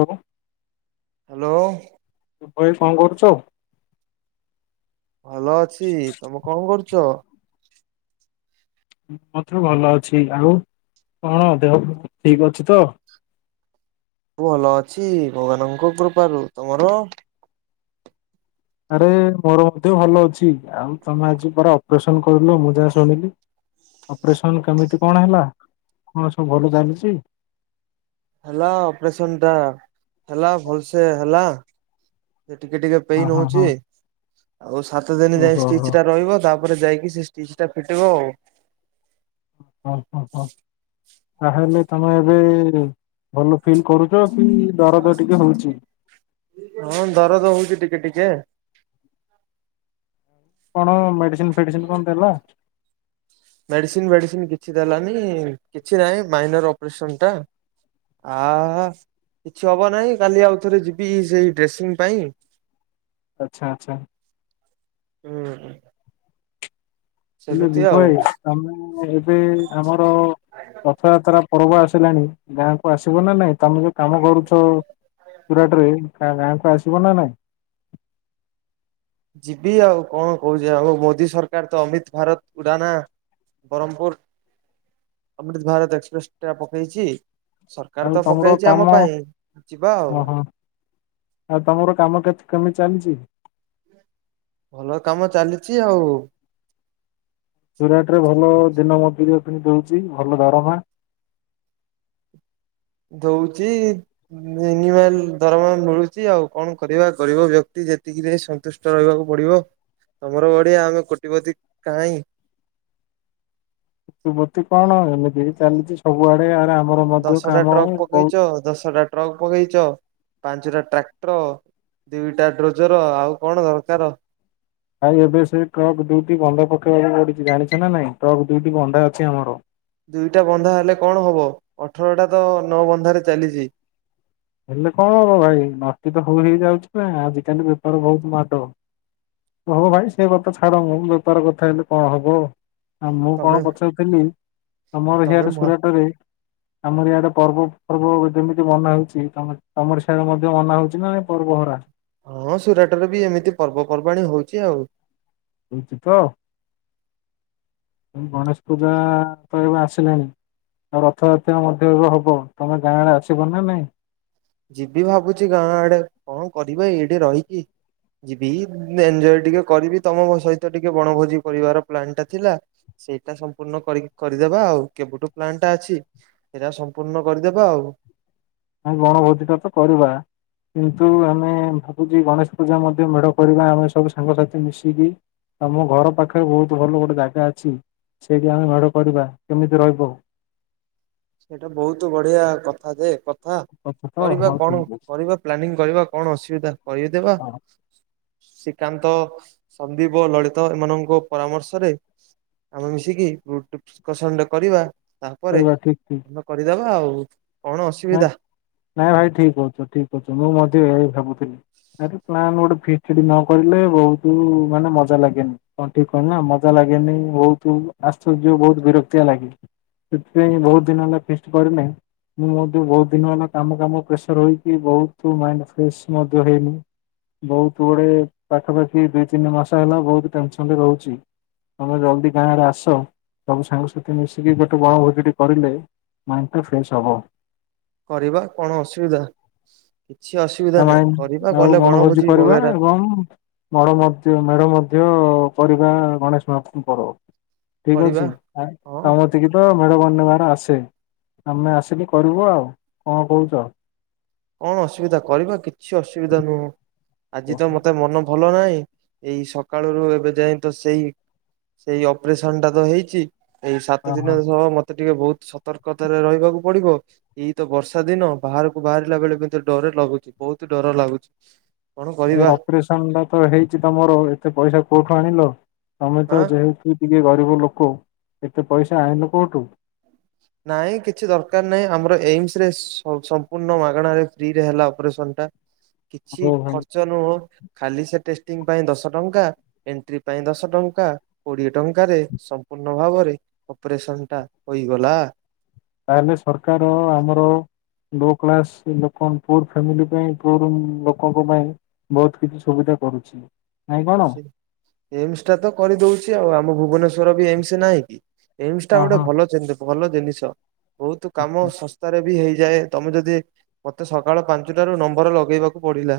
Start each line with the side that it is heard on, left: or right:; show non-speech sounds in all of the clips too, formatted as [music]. left: ହ
right: ହ୍ୟାଲୋ
left: ତୁ ଭାଇ କଣ କରୁଚୂ।
right: ଭଲ ଅଛି ତମେ କଣ କରୁଚ?
left: ମୁଁ ମଧ୍ୟ ଭଲ ଅଛି ଆଉ କଣ ଦେହ ଫେହ ଠିକ୍ ଅଛିତ?
right: ମୁଁ ଭଲ ଅଛି ଭଗବାନଙ୍କ କୃପାରୁ ତମର?
left: ଆରେ ମୋର ମଧ୍ୟ ଭଲ ଅଛି ଆଉ ତମେ ଆଜି ପରା ଅପ୍ରେସନ୍ କରିଲ ମୁଁ ଯାହା ଶୁଣିଲି? ଅପ୍ରେସନ୍ କେମିତି କଣ ହେଲା କଣ ସବୁ ଭଲ ଚାଲିଚି?
right: ହେଲା ଅପରେସନଟା ହେଲା ଭଲସେ ହେଲା ଏ ଟିକେ ଟିକେ
left: ହଁ
right: ପେନ୍
left: ହଁ
right: ହଉଚି
left: ହଁ
right: ଆଉ ସାତ ଦିନ ଯାଇ
left: ଓହୋ
right: ଷ୍ଟିଜ୍
left: ହୋ।
right: ଟା ରହିବ ତାପ ତାପରେ ଯାଇକି ସେଷ୍ଟିଜ୍ଟା ଫିଟିବ ଆଉ।
left: ଓହୋ ହୋ ତାହେଲେ ତମେ ଏବେ ଭଲ ଫିଲ୍ କରୁଚ କିଦରଦ ଟିକେ ହଉଚି?
right: ହଁ ଦରଦ ହଉଚି ଟିକେ ଟିକେ।
left: କଣ ମେଡିସିନ ଫେଡିସିନ କଣ ଦେଲ?
right: ମେଡ଼ିସିନ୍ ଫେଡିସିନ୍ କିଛି ଦେଲାନି କିଛି ନାହିଁ ମାଇନର୍ ଅପ୍ରେସନଟା [unintelligible] କିଛି ହବ ନାହିଁ କାଲି ଆଉ ଥରେ ଯିବି ସେଇ ଡ୍ରେସିଂ ପାଇଁ।
left: ଆଚ୍ଛା ଆଚ୍ଛା।
right: ହୁଁ।
left: ହେଲେ
right: ସେମିତି
left: ଉଭୟ
right: ଆଉ।
left: ତମେ ଏବେ ଆମର ରଥଯାତ୍ରା ପର୍ବ ଆସିଲାଣି ଗାଁକୁ ଆସିବୁନା ନାଇଁ। ତମେ ଯୋଉ କାମ କରୁଛ ସୁରାଟାରେ ଗାଁକୁ ଆସିବ ନା ନାଇଁ।
right: ଯିବି ଆଉ କଣ କହୁଚି ଆଉ ମୋଦି ସରକାରତ ଅମିତ୍ ଭାରତ ଉଡାନା। ବ୍ରହ୍ମପୁର ଅମୃତ ଭାରତ ଏକ୍ସପ୍ରେସ ଟା ପକେଇଛି। ସରକାର
left: ଆଉ
right: ତ
left: ତମର
right: ପକେଇଚି
left: କାମ
right: ଆମ ପାଇଁ ଯିବା ଆଉ।
left: ଓହୋ ଆଉ ତମର କାମ କେତ୍ କେମିତି ଚାଲିଚି?
right: ଭଲ କାମ ଚାଲିଛି ଆଉ।
left: ସୁରାଟରେ ଭଲ ଦିନ ମଜୁରି [unintelligible] ଦଉଛି ଭଲ ଦରମା।
right: ଦଉଚି। [unintelligible] ଦରମା ମିଳୁଛି ଆଉ, କଣ କରିବା ଗରିବ ବ୍ୟକ୍ତି ଯେତିକିରେ ସନ୍ତୁଷ ରହିବାକୁ ପଡିବ, ତମର ବଡିଆ ଆମେ କୋଟିପତି କାଇଁ?
left: [unintelligible] କଣ ଏମିତି ଚାଲିଛି ସବୁଆଡେ ଆରେ ଆ
right: ଦଶଟା ଟ୍ରକ୍ ପକେଇଚ, ଦଶଟା ଟ୍ରକ୍ ପକେଇଚ, ପାଞ୍ଚଟା ଟ୍ରାକ୍ଟର ଦିଇଟା ଡ୍ରୋଜର୍, ଆଉ କଣ ଦରକାର?
left: ଭାଇ ଏବେ ସେ ଟ୍ରକ୍ ଦୁଇଟି ବନ୍ଧା ପକେଇବାକୁ ପଡିଛି, ଜାଣିଛ ନା ନାଇଁ? ଟ୍ରକ୍ ଦୁଇଟି ବନ୍ଧା ଅଛି ଆମର।
right: ଦୁଇଟା ବନ୍ଧା ହେଲେ କଣ ହବ, ଅଠରଟା ତ ନଅ ବନ୍ଧାରେ ଚାଲିଛି।
left: ହେଲେ କଣ ହବ ଭାଇ, [unintelligible] ତ ସବୁ ହେଇଯାଉଛି ନା ଆଜିକାଲି ବେପାର ବହୁତ ମାଡ। ହଁ ଭାଇ ସେ କଥା ଛାଡ ମ, ବେପାର କଥା ହେଲେ କଣ ହବ। ଆ ମୁଁ କଣ
right: ତମେ
left: ପଚାରୁଥିଲି? ତମର
right: ତମେ
left: ହିଆଡେ
right: ମ
left: ସୁରାଟରେ ଆମର ଇଆଡେ ପର୍ବ ଫର୍ବ ଯେମିତି ମନା ହଉଛି ତମ ତମର ସିଆଡେ ମଧ୍ୟ ମନା ହଉଛିି ନା ପର୍ବହରା?
right: ହଁ ସୁରାଟରେ ବି ଏମିତି ପର୍ବପର୍ବାଣି ହଉଛି ଆଉ।
left: ହଉଛି ତ, ଗଣେଶପୂଜା ତ ଏବେ ଆସିଲାଣି। ଆଉ ରଥଯାତ୍ରା ମଧ୍ୟ ଏବେ ହବ, ତମେ ଗାଁ ଆଡେ ଆସିବ ନା ନାଇଁ?
right: ଯିବି ଭାବୁଛି ଗାଁ ଆଡେ, କଣ କରିବା ଏଇଠି ରହିକି? ଯିବି ଏନ୍ଜୟ ଟିକେ କରିବି, ତମ ସହିତ ଟିକେ ବଣଭୋଜି କରିବାର ପ୍ଲାନ୍ ଟା ଥିଲା। ସେଇଟା ସମ୍ପୂର୍ଣ୍ଣ କରି କରିଦବା ଆଉ, କେବେଠୁ ପ୍ଲାନ୍ ଟା ଅଛି? ଏଇଟା ସମ୍ପୂର୍ଣ୍ଣ କରିଦେବା ଆଉ।
left: ଆମେ ବଣଭୋଜିିଟା ତ କରିବା। କିନ୍ତୁ ଆମେ ଭାବୁଛି, ଗଣେଶପୂଜା ମଧ୍ୟ ମେଢ କରିବା ଆମେ ସବୁ ସାଙ୍ଗସାଥି ମିଶିକି। ଆଉ ଆମ ଘର ପାଖରେ ବହୁତ ଭଲ ଗୋଟେ ଜାଗା ଅଛି, ସେଇଠି ଆମେ ମେଢ କରିବା। କେମିତି ରହିବ?
right: ସେଇଟା ବହୁତ ବଢିଆ କଥା ଯେ, କ ହ
left: କଥା ତ
right: କରିବା
left: ହଉ
right: କଣ
left: ଠିକ ଅଛି।
right: କରିବା ପ୍ଲାନିଂ କରିବା, କଣ ଅସୁବିଧା କରେଇଦେବା।
left: ହଁ
right: ଶ୍ରୀକାନ୍ତ, ସନ୍ଦୀପ, ଲଳିତ ଏମାନଙ୍କ ପରାମର୍ଶରେ ଆମେ ମିଶିକି ଡେକୋରେସନ୍ ଟେ କରିବା, ତାପରେ
left: ହୁଁ।
right: ହଁ କରିଦବା ଆଉ। କଣ ଅସୁବିଧା
left: ନାଇଁ ନାଇଁ ଭାଇ ଠିକ୍ କହୁଛ ଠିକ୍ କହୁଛ, ମୁଁ ମଧ୍ୟ ଏହା ହିଁ ଭାବୁଥିଲି। ଆରେ ପ୍ଲାନ୍ ଗୋଟେ [unintelligible] ନକଲେ ବହୁତ ମାନେ ମଜା ଲାଗେନି। ହଁ ଠିକ୍ କହିଲି ନା ମଜା ଲାଗେନି ବହୁତ ଆସୁ [unintelligible] ବହୁତ ବିରକ୍ତିଆ ଲାଗେ। ସେଥିପାଇଁ ବହୁତ ଦିନ ହେଲା ଫିଷ୍ଟ କରିନେ? ମୁଁ ମଧ୍ୟ ବହୁତ ଦିନ ହେଲା କାମ କାମ ପ୍ରେସର ହେଇକି, ବହୁତ ମାଇଣ୍ଡ ଫ୍ରେଶ ମଧ୍ୟ ହେଇନି। ବହୁତ ଗୁଡେ ପାଖାପାଖି, ଦୁଇ ତିନି ମାସ ହେଲା ବହୁତ ଟେନସନ୍ ରେ ରହୁଛି। ତମେ ଜଲଦି ଗାଁ ଆଡେ ଆସ, ସବୁ ସାଙ୍ଗସାଥି ମିଶିକି ଗୋଟେ ବଣଭୋଜିଟି କରିଲେ ମାଇଣ୍ଡଟା ଫ୍ରେଶ୍ ହବ।
right: କରିବା କଣ ଅସୁବିଧା, କିଛି ଅସୁବିଧା
left: ଆମେ
right: ନାହିଁ କରିବା।
left: ଆଉ
right: ଗଲେ ବଣଭୋଜି
left: କରିବା
right: ବଗେରା
left: ଏବଂ [unintelligible] ମଧ୍ୟ ମେଢ ମଧ୍ୟ କରିବା ଗଣେଶ [unintelligible] ପର୍ବ। ଠିକ୍
right: କରିବା
left: ଅଛି,
right: ହଁ
left: ତମ କତିକି ତ ମେଢ ବନେଇବାର ଆସେ। ଆମେ ଆସିକି କରିବ ଆଉ, କଣ କହୁଛ?
right: କଣ ଅସୁବିଧା, କରିବା କିଛି ଅସୁବିଧା ନୁହଁ। ଆଜି ତ
left: ଓହୋ
right: ମତେ ମନ ଭଲ ନାହିଁ। ଏଇ ସକାଳରୁ ଏବେ ଯାଇ ତ ସେଇ ସେଇ ଅପରେସନ ଟା ତ ହେଇଛି। ଏଇ ସାତ ଦିନ ସହ ମ ମତେ ଟିକେ ବହୁତ ସତର୍କତାରେ ରହିବାକୁ ପଡିବ। ଏଇ ତ ବର୍ଷା ଦିନ ବାହାରକୁ ବାହାର ଲା ବେଳେ କୁ ଡର ଲାଗୁଛି ବହୁତ ଡର ଲାଗୁଛି। କଣ କରିବା
left: ଅପରେସନଟା ତ ହେଇଛି ତମର ଏତେ ପଇସା କୋଉଠୁ ଆଣିଲ? ତମେ ତ
right: ଆଁ
left: ଯେହେତୁ ଇଏ ଟିକେ ଗରିବ ଲୋକ। ଏତେ ପଇସା ଆଣିଲ କୋଉଠୁ?
right: ନାଇଁ କିଛି ଦରକାର ନାହିଁ। ଆମର ଏମ୍‌ସରେ ସମ୍ପୂର୍ଣ୍ଣ ମାଗଣାରେ ଫ୍ରିରେ ହେଲା ଅପରେସନ ଟା। କିଛି
left: ହଉ ଭାଇ
right: ଖର୍ଚ୍ଚ ନୁହଁ। ଖାଲି ସେ ଟେଷ୍ଟିଂ ପାଇଁ ଦଶ ଟଙ୍କା। ଏଣ୍ଟ୍ରି ପାଇଁ ଦଶ ଟଙ୍କା। କୋଡିଏ ଟଙ୍କାରେ ସମ୍ପୂର୍ଣ୍ଣ ଭାବରେ ଅପରେସନ୍‌ଟା ହୋଇଗଲା।
left: ତାହେଲେ ସରକାର ଆମର ହୋଉ ଭୋକ୍ଲାସ ଲୋକ ପୁର୍ ଫାମିଲି ପାଇଁ ପୁର୍ ଲୋକଙ୍କ ପାଇଁ ବହୁତ କିଛି ସୁବିଧା କରୁଛି। ନାଇଁ କଣ?
right: ଏମ୍‌ସଟା ତ କରିଦଉଛି ଆଉ। ଆମ ଭୁବନେଶ୍ୱର ବି ଏମ୍‌ସ ନାହିଁ କି। ଏମ୍‌ସଟା
left: ହଁ
right: ଗୋଟେ
left: ହଁ।
right: ଭଲ ଭଲ ଜିନିଷ ବହୁତ କାମ ଶସ୍ ଶସ୍ତାରେ ବି ହେଇଯାଏ। ତମେ ଯଦି ମତେ ସକାଳ ପାଞ୍ଚଟାରୁ ନମ୍ବର ଲଗେଇବାକୁ ପଡିଲା।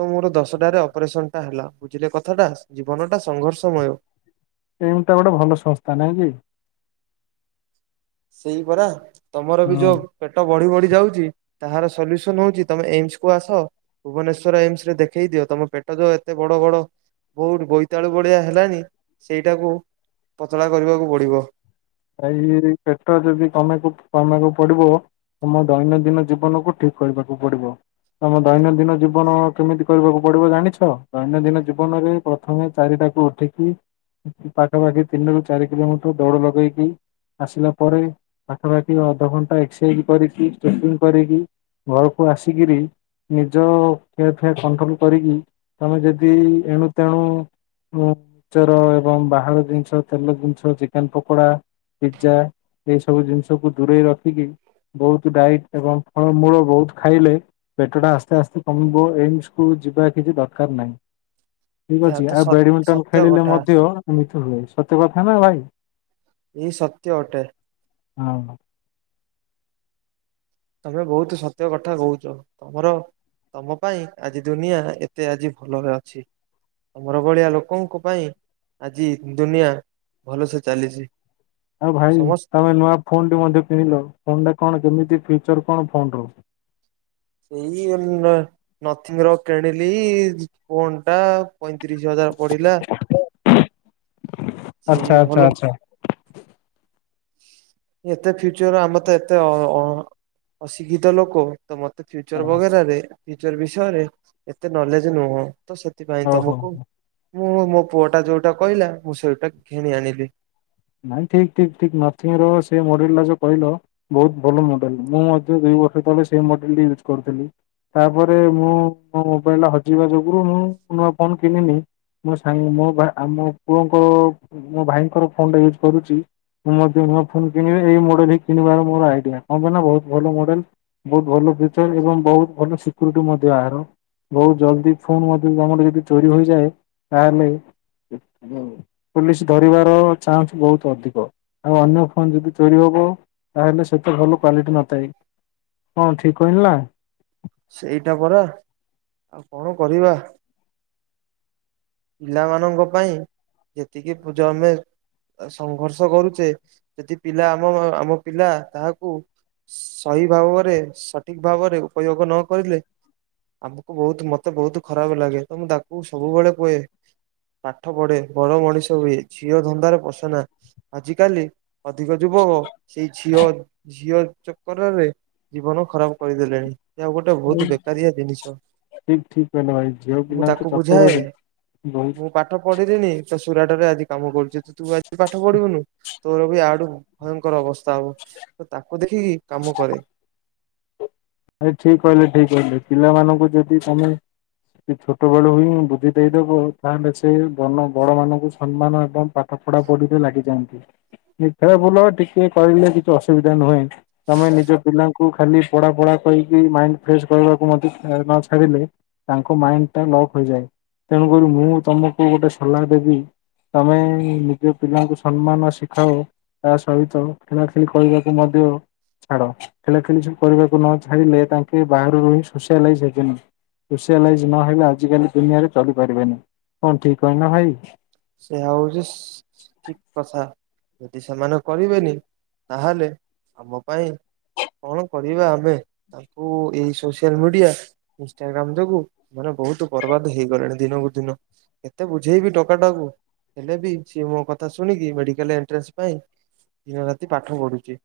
right: ତ ମୋର ଦଶଟାରେ ଅପରେସନ୍‌ଟା ହେଲା। ବୁଝିଲେ କଥାଟା ଜୀବନଟା ସଂଘର୍ଷମୟ।
left: ଏମ୍‌ସଟା ଗୋଟେ ଭଲ ସଂସ୍ଥା ନାହିଁ କି।
right: ସେଇ ପରା ତମରବି
left: ହଁ
right: ଯୋ ପେଟ ବଢିବଢି ଯାଉଛି। ତାହାର ସଲ୍ୟୁସନ୍‌ ହଉଛି ତମେ ଏମ୍‌ସକୁୁ ଆସ। ଭୁବନେଶ୍ଵର ଏମ୍‌ସରେ ଦେଖେଇ ଦିଅ। ତମ ପେଟ ଯୋଉ ଏତେ ବଡ ବଡ କୋଉଠି ବୋଇତାଳୁ ଭଳିଆ ହେଲାଣି। ସେଇଟାକୁ ପତଳା କରିବାକୁ ପଡିବ।
left: ତା ଇଏରେ ପେଟ ଯଦି କମକୁ କମିବାକୁ ପଡିବ ତମ ଦୈନଦିନ ଜୀବନକୁ ଠିକ୍‌ କରିବାକୁ ପଡିବ। ତମେ ଦୈନଦିନ ଜୀବନ କେମିତି କରିବାକୁ ପଡିବ ଜାଣିଛ? ଦୈନଦିନ ଜୀବନରେ ପ୍ର ପ୍ରଥମେ ଚାରିଟାକୁ ଉଠିକି ପାଖାପାଖି ତିନି ରୁ ଚାରି କିଲୋମିଟର ଦୌଡିବାକୁହି ଆସିଲା ପରେ ପାଖାପାଖି ଅଧଘଣ୍ଟା ଏକ୍ସରେ କରିକି ପେକିଙ୍ଗ କରିକି ଘରକୁ ଆସିକିରି ନିଜ ଖିଆପିଆ କଣ୍ଟ୍ରୋଲ କରିକି ତମେ ଯଦି ଏଣୁ ତେଣୁ ମିଚର ଏବଂ ବାହାର ଜିନିଷ, ତେଲ ଜିନିଷ ଚିକେନ ପକଡା ପିଜା ଏଇ ସବୁ ଜିନିଷକୁୁ ଦୂରେଇ ରଖିକି ବହୁତ ଡାଇଟ୍ ଏବଂ ଫଳ ମୂଳ ବହୁତ ଖାଇଲେ ପେଟଟା ଆସ୍ତେଆସ୍ତେ କମିବ, ଏମ୍‌ସକୁୁ ଯିବା କିଛି ଦରକାର ନାହିଁ। ଠିକ୍
right: ଏହା
left: ଅଛି
right: ତ ସ
left: ଆଉ ବ୍ୟାଡ୍‌ମିଣ୍ଟନ
right: ସତ୍ୟ
left: ଖେଳିଲେ
right: କଥା
left: ମଧ୍ୟ ଏମିତି ହୁଏ। ସତ୍ୟ କଥା ନା ଭାଇ।
right: ଏଇ ସତ୍ୟ ଅଟେ।
left: ହଁ।
right: ତମେ ବହୁତ ସତ୍ୟକଠା କହୁଛ। ତମର ତମ ପାଇଁ ଆଜି ଦୁନିଆ ଏତେ ଆଜି ଭଲରେ ଅଛି। ତମର ଭଳିଆ ଲୋକଙ୍କ ପାଇଁ ଆଜି ଦୁନିଆ ଭଲସେ ଚାଲିଛି।
left: ଆଉ ଭାଇ
right: ସମସ୍ତ
left: ତମେ ନୂଆ ଫୋନ୍ ଟି ମଧ୍ୟ କିଣିଲ ଫୋନ୍ ଟା କଣ କେମିତି ଫ୍ୟୁଚର କଣ ଫୋନ୍ ର?
right: ଏଇ ନଥିବାରୁ କିଣିଲି ଫୋନ୍ ଟା। ପଇଁତିରିଶ ହଜାର ପଡିଲା।
left: ଆଚ୍ଛା
right: ସେଇ
left: ଆଚ୍ଛା
right: ଭଲ।
left: ଆଚ୍ଛା।
right: ଏତେ ଫ୍ୟୁଚର ଆମେତ ଏତେ ଅଶିକ୍ଷିତ ଲୋକ। ତ ମତେ ଫ୍ୟୁଚର ବଗେରାରେ ଫ୍ୟୁଚର ବିଷୟରେ ଏତେ ନଲେଜ ନୁହଁ। ତ ସେଥିପାଇଁ
left: ହଉ ହଉ।
right: ତମକୁ ମୁଁ ମୋ ପୁଅଟା ଯୋଉଟା କହିଲା ମୁଁ ସେଇଟା କିଣି ଆଣିଲି।
left: ନାଇଁ ଠିକ ଠିକ ଠିକ ନଥିଙ୍ଗ ରୁ ଟାସେ ମଡେଲ ଲା ଯୋଉ କହିଲ ବହୁତ ଭଲ ମଡେଲ ମୁଁ ମଧ୍ୟ ଦୁଇ ବର୍ଷ ତଳେ ସେ ମଡେଲ ୟୁଜ୍ କରୁଥିଲି। ତାପରେ ମୁଁ ମୋ ମୋବାଇଲ ଟା ହଜିବା ଯୋଗୁରୁ ମୁଁ ନୂଆ ଫୋନ କିଣିନି। ମୋ ସାଙ୍ଗ୍ ମୋ ବା ଆମୋ ପୁଅଙ୍କ ମୋ ଭାଇଙ୍କର ଫୋନଟା ୟୁଜ କରୁଚି। ମୁଁ ମଧ୍ୟ ନୂଆ ଫୋନ୍ କିଣିବି ଏଇ ମଡେଲ୍ ହି କିଣିବାର ମୋର ଆଇଡିଆ କାହିଁକି ନା ବୋହୁତ ଭଲ ମଡେ଼ଲ। ବୋହୁତ ଭଲ ଫ୍ୟୁଚର ଏବଂ ବୋହୁତ ଭଲ ସିକୁରିଟ ମଧ୍ୟ ଏହାର। ବୋହୁତ ଜଲଦି ଫୋନ୍ ମଧ୍ୟ କିନ୍ତୁ ଆମର ଚୋରି ହୋଇଯାଏ ତାହେଲେ ପୁଲିସ ଧରିବାର ଚାନ୍ସ ବୋହୁତ ଅଧିକ ଆଉ ଅନ୍ୟ ଫୋନ୍ ଯଦି ଚୋରି ହବ ତାହେଲେ ସେତେ ଭଲ କ୍ଵାଲିଟି ନଥାଏ। କଣ ଠିକ୍ କହିଲି ନା?
right: ସେଇଟା ପରା ଆଉ କଣ କରିବା। ପିଲାମାନଙ୍କ ପାଇଁ ଯେତିକି ପୂଜୁ ଆମେ ସଂଘର୍ଷ କରୁଚେ ଯଦି ପିଲା ଆମ ମା ଆମ ପିଲା କାହାକୁ ସହି ଭାବରେ ସଠିକ୍ ଭାବରେ ଉପଯୋଗ ନ କରିଲେ ଆମକୁ ବୋହୁତ ମତେ ବୋହୁତ ଖରାପ ଲାଗେ ତ ମୁଁ ତାଙ୍କୁ ସବୁବେଳେ କୁହେ ପାଠ ପଢେ ବଡ ମଣିଷ ହୁଏ ଝିଅ ଧନ୍ଦାରେ ପସନା। ଆଜି କାଲି ଅଧିକ ଯୁବକ ସେଇ ଝିଅ ଝିଅ ଚକ୍ରରେ ଜୀବନ ଖରାପ କରିଦେଲେଣି। ଏହା ଗୋଟେ ବହୁତ ବେକାରିଆ ଜିନିଷ।
left: ଠିକ୍ ଠିକ୍ କହିଲେ ଭାଇ ଝିଅ
right: ମୁଁ
left: ପିଲାଙ୍କ
right: ତାକୁ ବୁଝାଏ
left: ଚକରରେ ବୋହୁତ୍
right: ମୁଁ ପାଠ ପଢିଲିିନି ତ ସୁରାଟରେ ଆଜି କାମ କରୁଚି। ତୁ ଆଜି ପାଠ ପଢିବୁନୁ ତୋର ବି ଆଠୁ ଭୟଙ୍କର ଅବସ୍ଥା ହବ ତ ତାକୁ ଦେଖିକି କାମ କରେ।
left: ଭାଇ ଠିକ୍ କହିଲେ ଠିକ୍ କହିଲେ ପିଲାମାନଙ୍କୁ ଯଦି ତମେ ଦି ଛୋଟବେଳୁ ହିଁ ବୁଦ୍ଧି ଦେଇଦବୁ ତାହେଲେ ସେ ବନ ବଡ ମାନଙ୍କୁ ସମ୍ମାନ ଏବଂ ପା ଠ ପଢା ପଢ଼ିରେ ଲାଗିଯାଆନ୍ତି। ଖେଳବୁଲ ଟିକିଏ କହିଲେ କିଛି ଅସୁବିଧା ନୁହେଁ। ତମେ ନିଜ ପିଲାଙ୍କୁ ଖାଲି ପଢା ପଢା କହିକି ମାଇଣ୍ଡ ଫ୍ରେସ୍ କରବାକୁ ମଧ୍ୟ ଆ ନ ଛାଡ଼ିଲେ ତାଙ୍କ ମାଇଣ୍ଡ ଟା ଲକ୍ ହୋଇଯାଏ। ତେଣୁକରି ମୁଁ ତମକୁ ଗୋଟେ ସଲା ଦେବି ତମେ ନିଜ ପିଲାଙ୍କୁ ସମ୍ମାନ ଶିଖାଅ ତା ସହିତ ଖେଳା ଖେଳି କରିବାକୁ ମଧ୍ୟ ଛାଡ ଖେଳା ଖେଳି କରିବାକୁ ନ ଛାଡିଲେ ତାଙ୍କେ ବାହାରୁ ରହି ସୋସିଆଲାଇଜ୍ ହେବେନି। ସୋସିଆଲାଇଜ୍ ନହେଲେ ଆଜିକାଲି ଦୁନିଆରେ ଚଲିପାରିବେନି। କଣ ଠିକ୍ କହିଲି ନା ଭାଇ?
right: ସେଆ ହୋଉଚି ସିସ୍ ଠିକ୍ କଥା। ଯଦି ସେମାନେ କରିବେନି ତାହେଲେ ଆମ ପାଇଁ କଣ କରିବା ଆମେ ତାଙ୍କୁ ଏଇ ସୋସିଆଲ ମିଡିଆ ଇନଷ୍ଟାଗ୍ରାମ ଯୋଗୁ ବଡ ବୋହୁତ ବର୍ବାଦ ହେଇଗଲେଣି ଦିନକୁ ଦିନ ଏତେ ବୁଝେଇବି ଟୋ ଟୋକାଟାକୁ ହେଲେ ବି ସିଏ ମୋ କଥା ଶୁଣିକି ମେଡିକାଲ ଏଣ୍ଟ୍ରାନ୍ସ ପାଇଁ ଦିନ ରାତି ପାଠ ପଢୁଚି।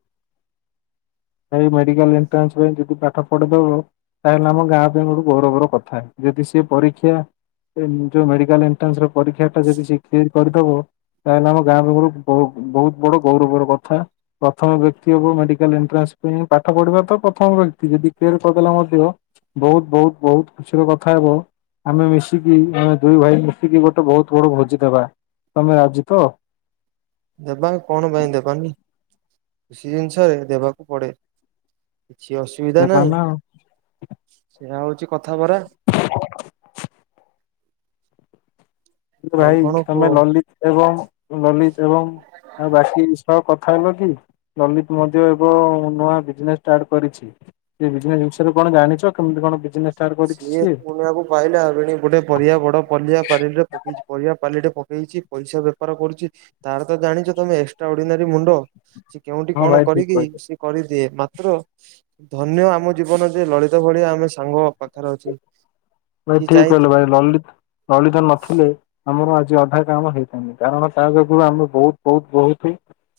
left: ଭାଇ ମେଡିକାଲ ଏଣ୍ଟ୍ରାସ ପାଇଁ ଯଦି ପାଠ ପଢିଦବ ତାହାଲେ ଆମ ଗାଁ ପାଇଁ ଗୋଟେ ଗୌରବର କଥା। ଯଦି ସିଏ ପରୀକ୍ଷା ସେନ୍ ଯୋଉ ମେଡିକାଲ ଏଣ୍ଟ୍ରାନ୍ସ ର ପରୀକ୍ଷା ଟା ଯଦି ସେ କ୍ଲିର କରିଦବ ତାହେଲେ ଆମ ଗାଁ ଲୁଗୁରୁ ବୋ ବୋହୁତ ବଡ ଗୌରବର କଥା। ପ୍ରଥମ ବ୍ୟକ୍ତିହବ ମେଡିକାଲରେ ଏଣ୍ଟ୍ରାସ ସିମତି ପାଠ ପଢିବା ତ ପ୍ରଥମ ବ୍ୟକ୍ତି ଯଦି କ୍ଳିଅର କରିଦେଲା ମଧ୍ୟ ବୋହୁତ ବୋହୁତ ବୋହୁତ ଖୁସି ର କଥା ହେବ ଆମେ ମିଶିକି ଆମେ ଦୁଇ ଭାଇ ମିଶିକି ଗୋଟେ ବହୁତ ବଡ ଭୋଜି ଦେବା ତମେ ରାଜି ତ।
right: ଦେବା କଣ ପାଇଁ ଦେବାନି ସେ ଜିନିଷରେ ଦେବାକୁ ପଡେ। କିଛି ଅସୁବିଧା
left: ଦେବା
right: ନାହିଁ
left: ନା ଆଉ।
right: ସେୟା ହଉଛି କଥାପରା। ଆଉ
left: ଭାଇ
right: କଣ
left: ତମେ
right: କୁହ?
left: ଲଲିତ ଏବଂ ଲଲିତ ଏବଂ ଆଉ ବାକି ସହ କଥା ହେଲ କି? ଲଲିତ ମଧ୍ୟ ଏକ ନୂଆ ବିଜନେସ୍ ଷ୍ଟାର୍ଟ କରିଛି। ଏ ବିଜନେସ୍ ବିଷୟରେ କଣ ଜାଣିଛ କେମତି କଣ ବିଜନେସ ଷ୍ଟାର୍ଟ କରିଛି
right: ସିଏ ପୁଣି ଆକୁ ପାହିଲା ଫେଣି ଗୋଟେ ପରିବା ବଡ଼ ପଲିବା ପାରିରେ ପକେଇଛି ପରିବା ପାଲିଟେ ପକେଇଛି ପଇସା ବେପାର କରୁଛି। ତାର ତ ଜାଣିଛ ତମେ ଏକ୍ସଟ୍ରା ଅର୍ଡିନାରୀ ମୁଣ୍ଡ ସେ କେଉଁଠି
left: ହଁ
right: କଣ
left: ଭାଇ ଠିକ
right: କରିକି
left: କହିଲେ।
right: କରିଦିଏ ମାତ୍ର ଧନ୍ୟ ଆମ ଜୀବନ ଯେ ଲଳିତ ଭଳିଆ ଆମେ ସାଙ୍ଗ ପାଖରେ ଅଛି।
left: ଭାଇ
right: ସିଏ
left: ଠିକ୍
right: ଯାଇ
left: କହିଲ ଭାଇ ଲିଲିତ୍ ଲଳିତ ନଥିଲେ। ଆମର ଆଜି ଅଧା କାମ ହେଇଥାନ୍ତା କାରଣ ତା ଯୋଗୁ ଆମେ ବହୁତ ବହୁତ ବହୁତ।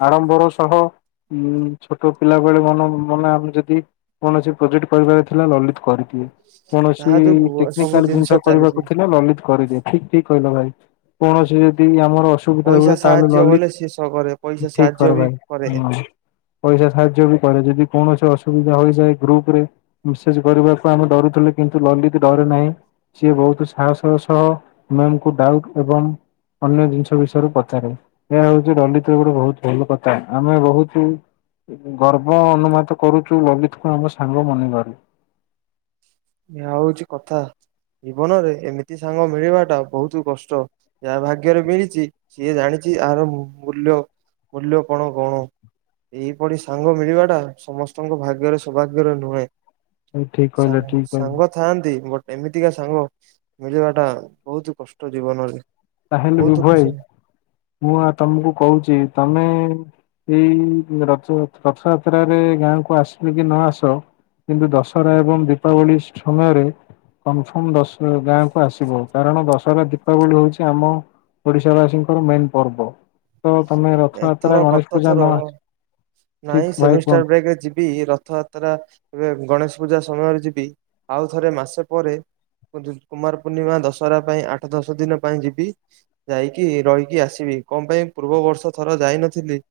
left: ଆଡମ୍ବରୁ ସହ ଉଁ ଛୋଟ ପିଲାବେଳେ ମନ ମନେ ଆମେ ଯଦି। କୌଣସି ପ୍ରୋଜେକ୍ଟ କରିବାର ଥିଲା ଲଲିତ କରିଦିଏ। କୌଣସି
right: ତାହା ଯୋଗୁ ସବୁ ଜିନିଷ ଚାଲିଚି।
left: ନା ଲଲିତ କରିଦିଏ ଠିକ୍ ଠିକ୍ କହିଲ ଭାଇ କୌଣସି ଯଦି ଆମର ଅ ଅସୁବିଧା
right: ପଇସା
left: ହୁଏ ତାହେଲେ
right: ସାହାଯ୍ୟ ବଲେ ସିଏ ସ କରେ
left: ଲଲିତ
right: ପଇସା
left: ଠିକ୍
right: ସାହାଯ୍ୟ
left: କରେ
right: ବି କରେ
left: ଭାଇ ହଁ। ପଇସା ସାହାଯ୍ୟ ବି କରେ ଯଦି କୌଣସି ଅସୁବିଧା ହୋଇଯାଏ ଗ୍ରୁପ ରେ। ମିସେଜ କରିବାକୁ ଆମେ ଡରୁଥିଲୁ କିନ୍ତୁ ଲଲିତ୍ ଡରେ ନାହିଁ। ସିଏ ବହୁତ ସାହସ ର ସହ ମ୍ୟାସଙ୍କୁ ଡାଉଟ୍ ଏବଂ ଅନ୍ୟ ଜିନିଷ ବିଷୟରେ ପଚାରେ। ଏହା ହଉଛି ଲଳିତ୍ ର ଗୋଟେ ବହୁତ ଭଲ କଥା ଆମେ ବହୁତ। ଗର୍ବ ଅନୁମାତ କରୁଚୁ ଲଲିତ୍ କୁ ଆମ ସାଙ୍ଗ ମନେ କରି।
right: ଏହା ହଉଛି କଥା ଜୀବନରେ ଏମିତି ସାଙ୍ଗ ମିଳିବା ଟା ବହୁତ କଷ୍ଟ। ଯା ଭାଗ୍ୟରେ ମିଳିଛି ସିଏ ଜାଣିଛି ଏହାର ମୂଲ୍ୟ ମୂଲ୍ୟ କଣ କଣ। ଏହିପରି ସାଙ୍ଗ ମିଳିବା ଟା ସମସ୍ତଙ୍କ ଭାଗ୍ୟରେ ସୌଭାଗ୍ୟରେ ନୁହେଁ।
left: ତମେ ଠିକ୍ କହିଲ
right: ସାଙ୍ଗ
left: ଠିକ୍।
right: ସାଙ୍ଗ ଥାଆନ୍ତି ବଟ ଏମିତିକା ସାଙ୍ଗ ମିଳିବା ଟା ବହୁତ କଷ୍ଟ ଜୀବନରେ।
left: ତାହେଲେ ବୁବୁ
right: ବହୁତ
left: ଭାଇ
right: ଖୁସି
left: ମୁଁ ଆ ତମକୁ କହୁଛି ତମେ ଏଇ ରଥ ରଥଯାତ୍ରରେ ଗାଁକୁ ଆସିବେ କି ନ ଆସ। କିନ୍ତୁ ଦଶହରା ଏବଂ ଦୀପାବଳି ସମୟରେ। କନଫର୍ମ ଦଶ ଗାଁକୁୁ ଆସିବ କାରଣ ଦଶହରା ଦୀପାବଳି ହଉଚି। ଆମ ଓଡିଶା ବାସୀଙ୍କର ମେନ୍ ପର୍ବ। ତ ତମେ ରଥଯାତ୍ରା
right: ଏଥର
left: ଗଣେଶ
right: ଗତ
left: ପୂଜା
right: ଥର
left: ନ ଆ
right: ନାଇଁ ସେମିଷ୍ଟାର ବ୍ରେକ୍ ରେ ଯିବି ରଥଯାତ୍ରା ଏବେ ଗଣେଶ ପୂଜା ସମୟରେ ଯିବି। ଆଉଥରେ ମାସେ ପରେ। କୁମାର ପୂର୍ଣ୍ଣିମା ଦଶହରା ପାଇଁ ଆଠ ଦଶ ଦିନ ପାଇଁ ଯିବି। ଯାଇକି ରହିକି ଆସିବି କଁ ପାଇଁ ପୂର୍ବ ବର୍ଷ ଥର ଯାଇନଥିଲି।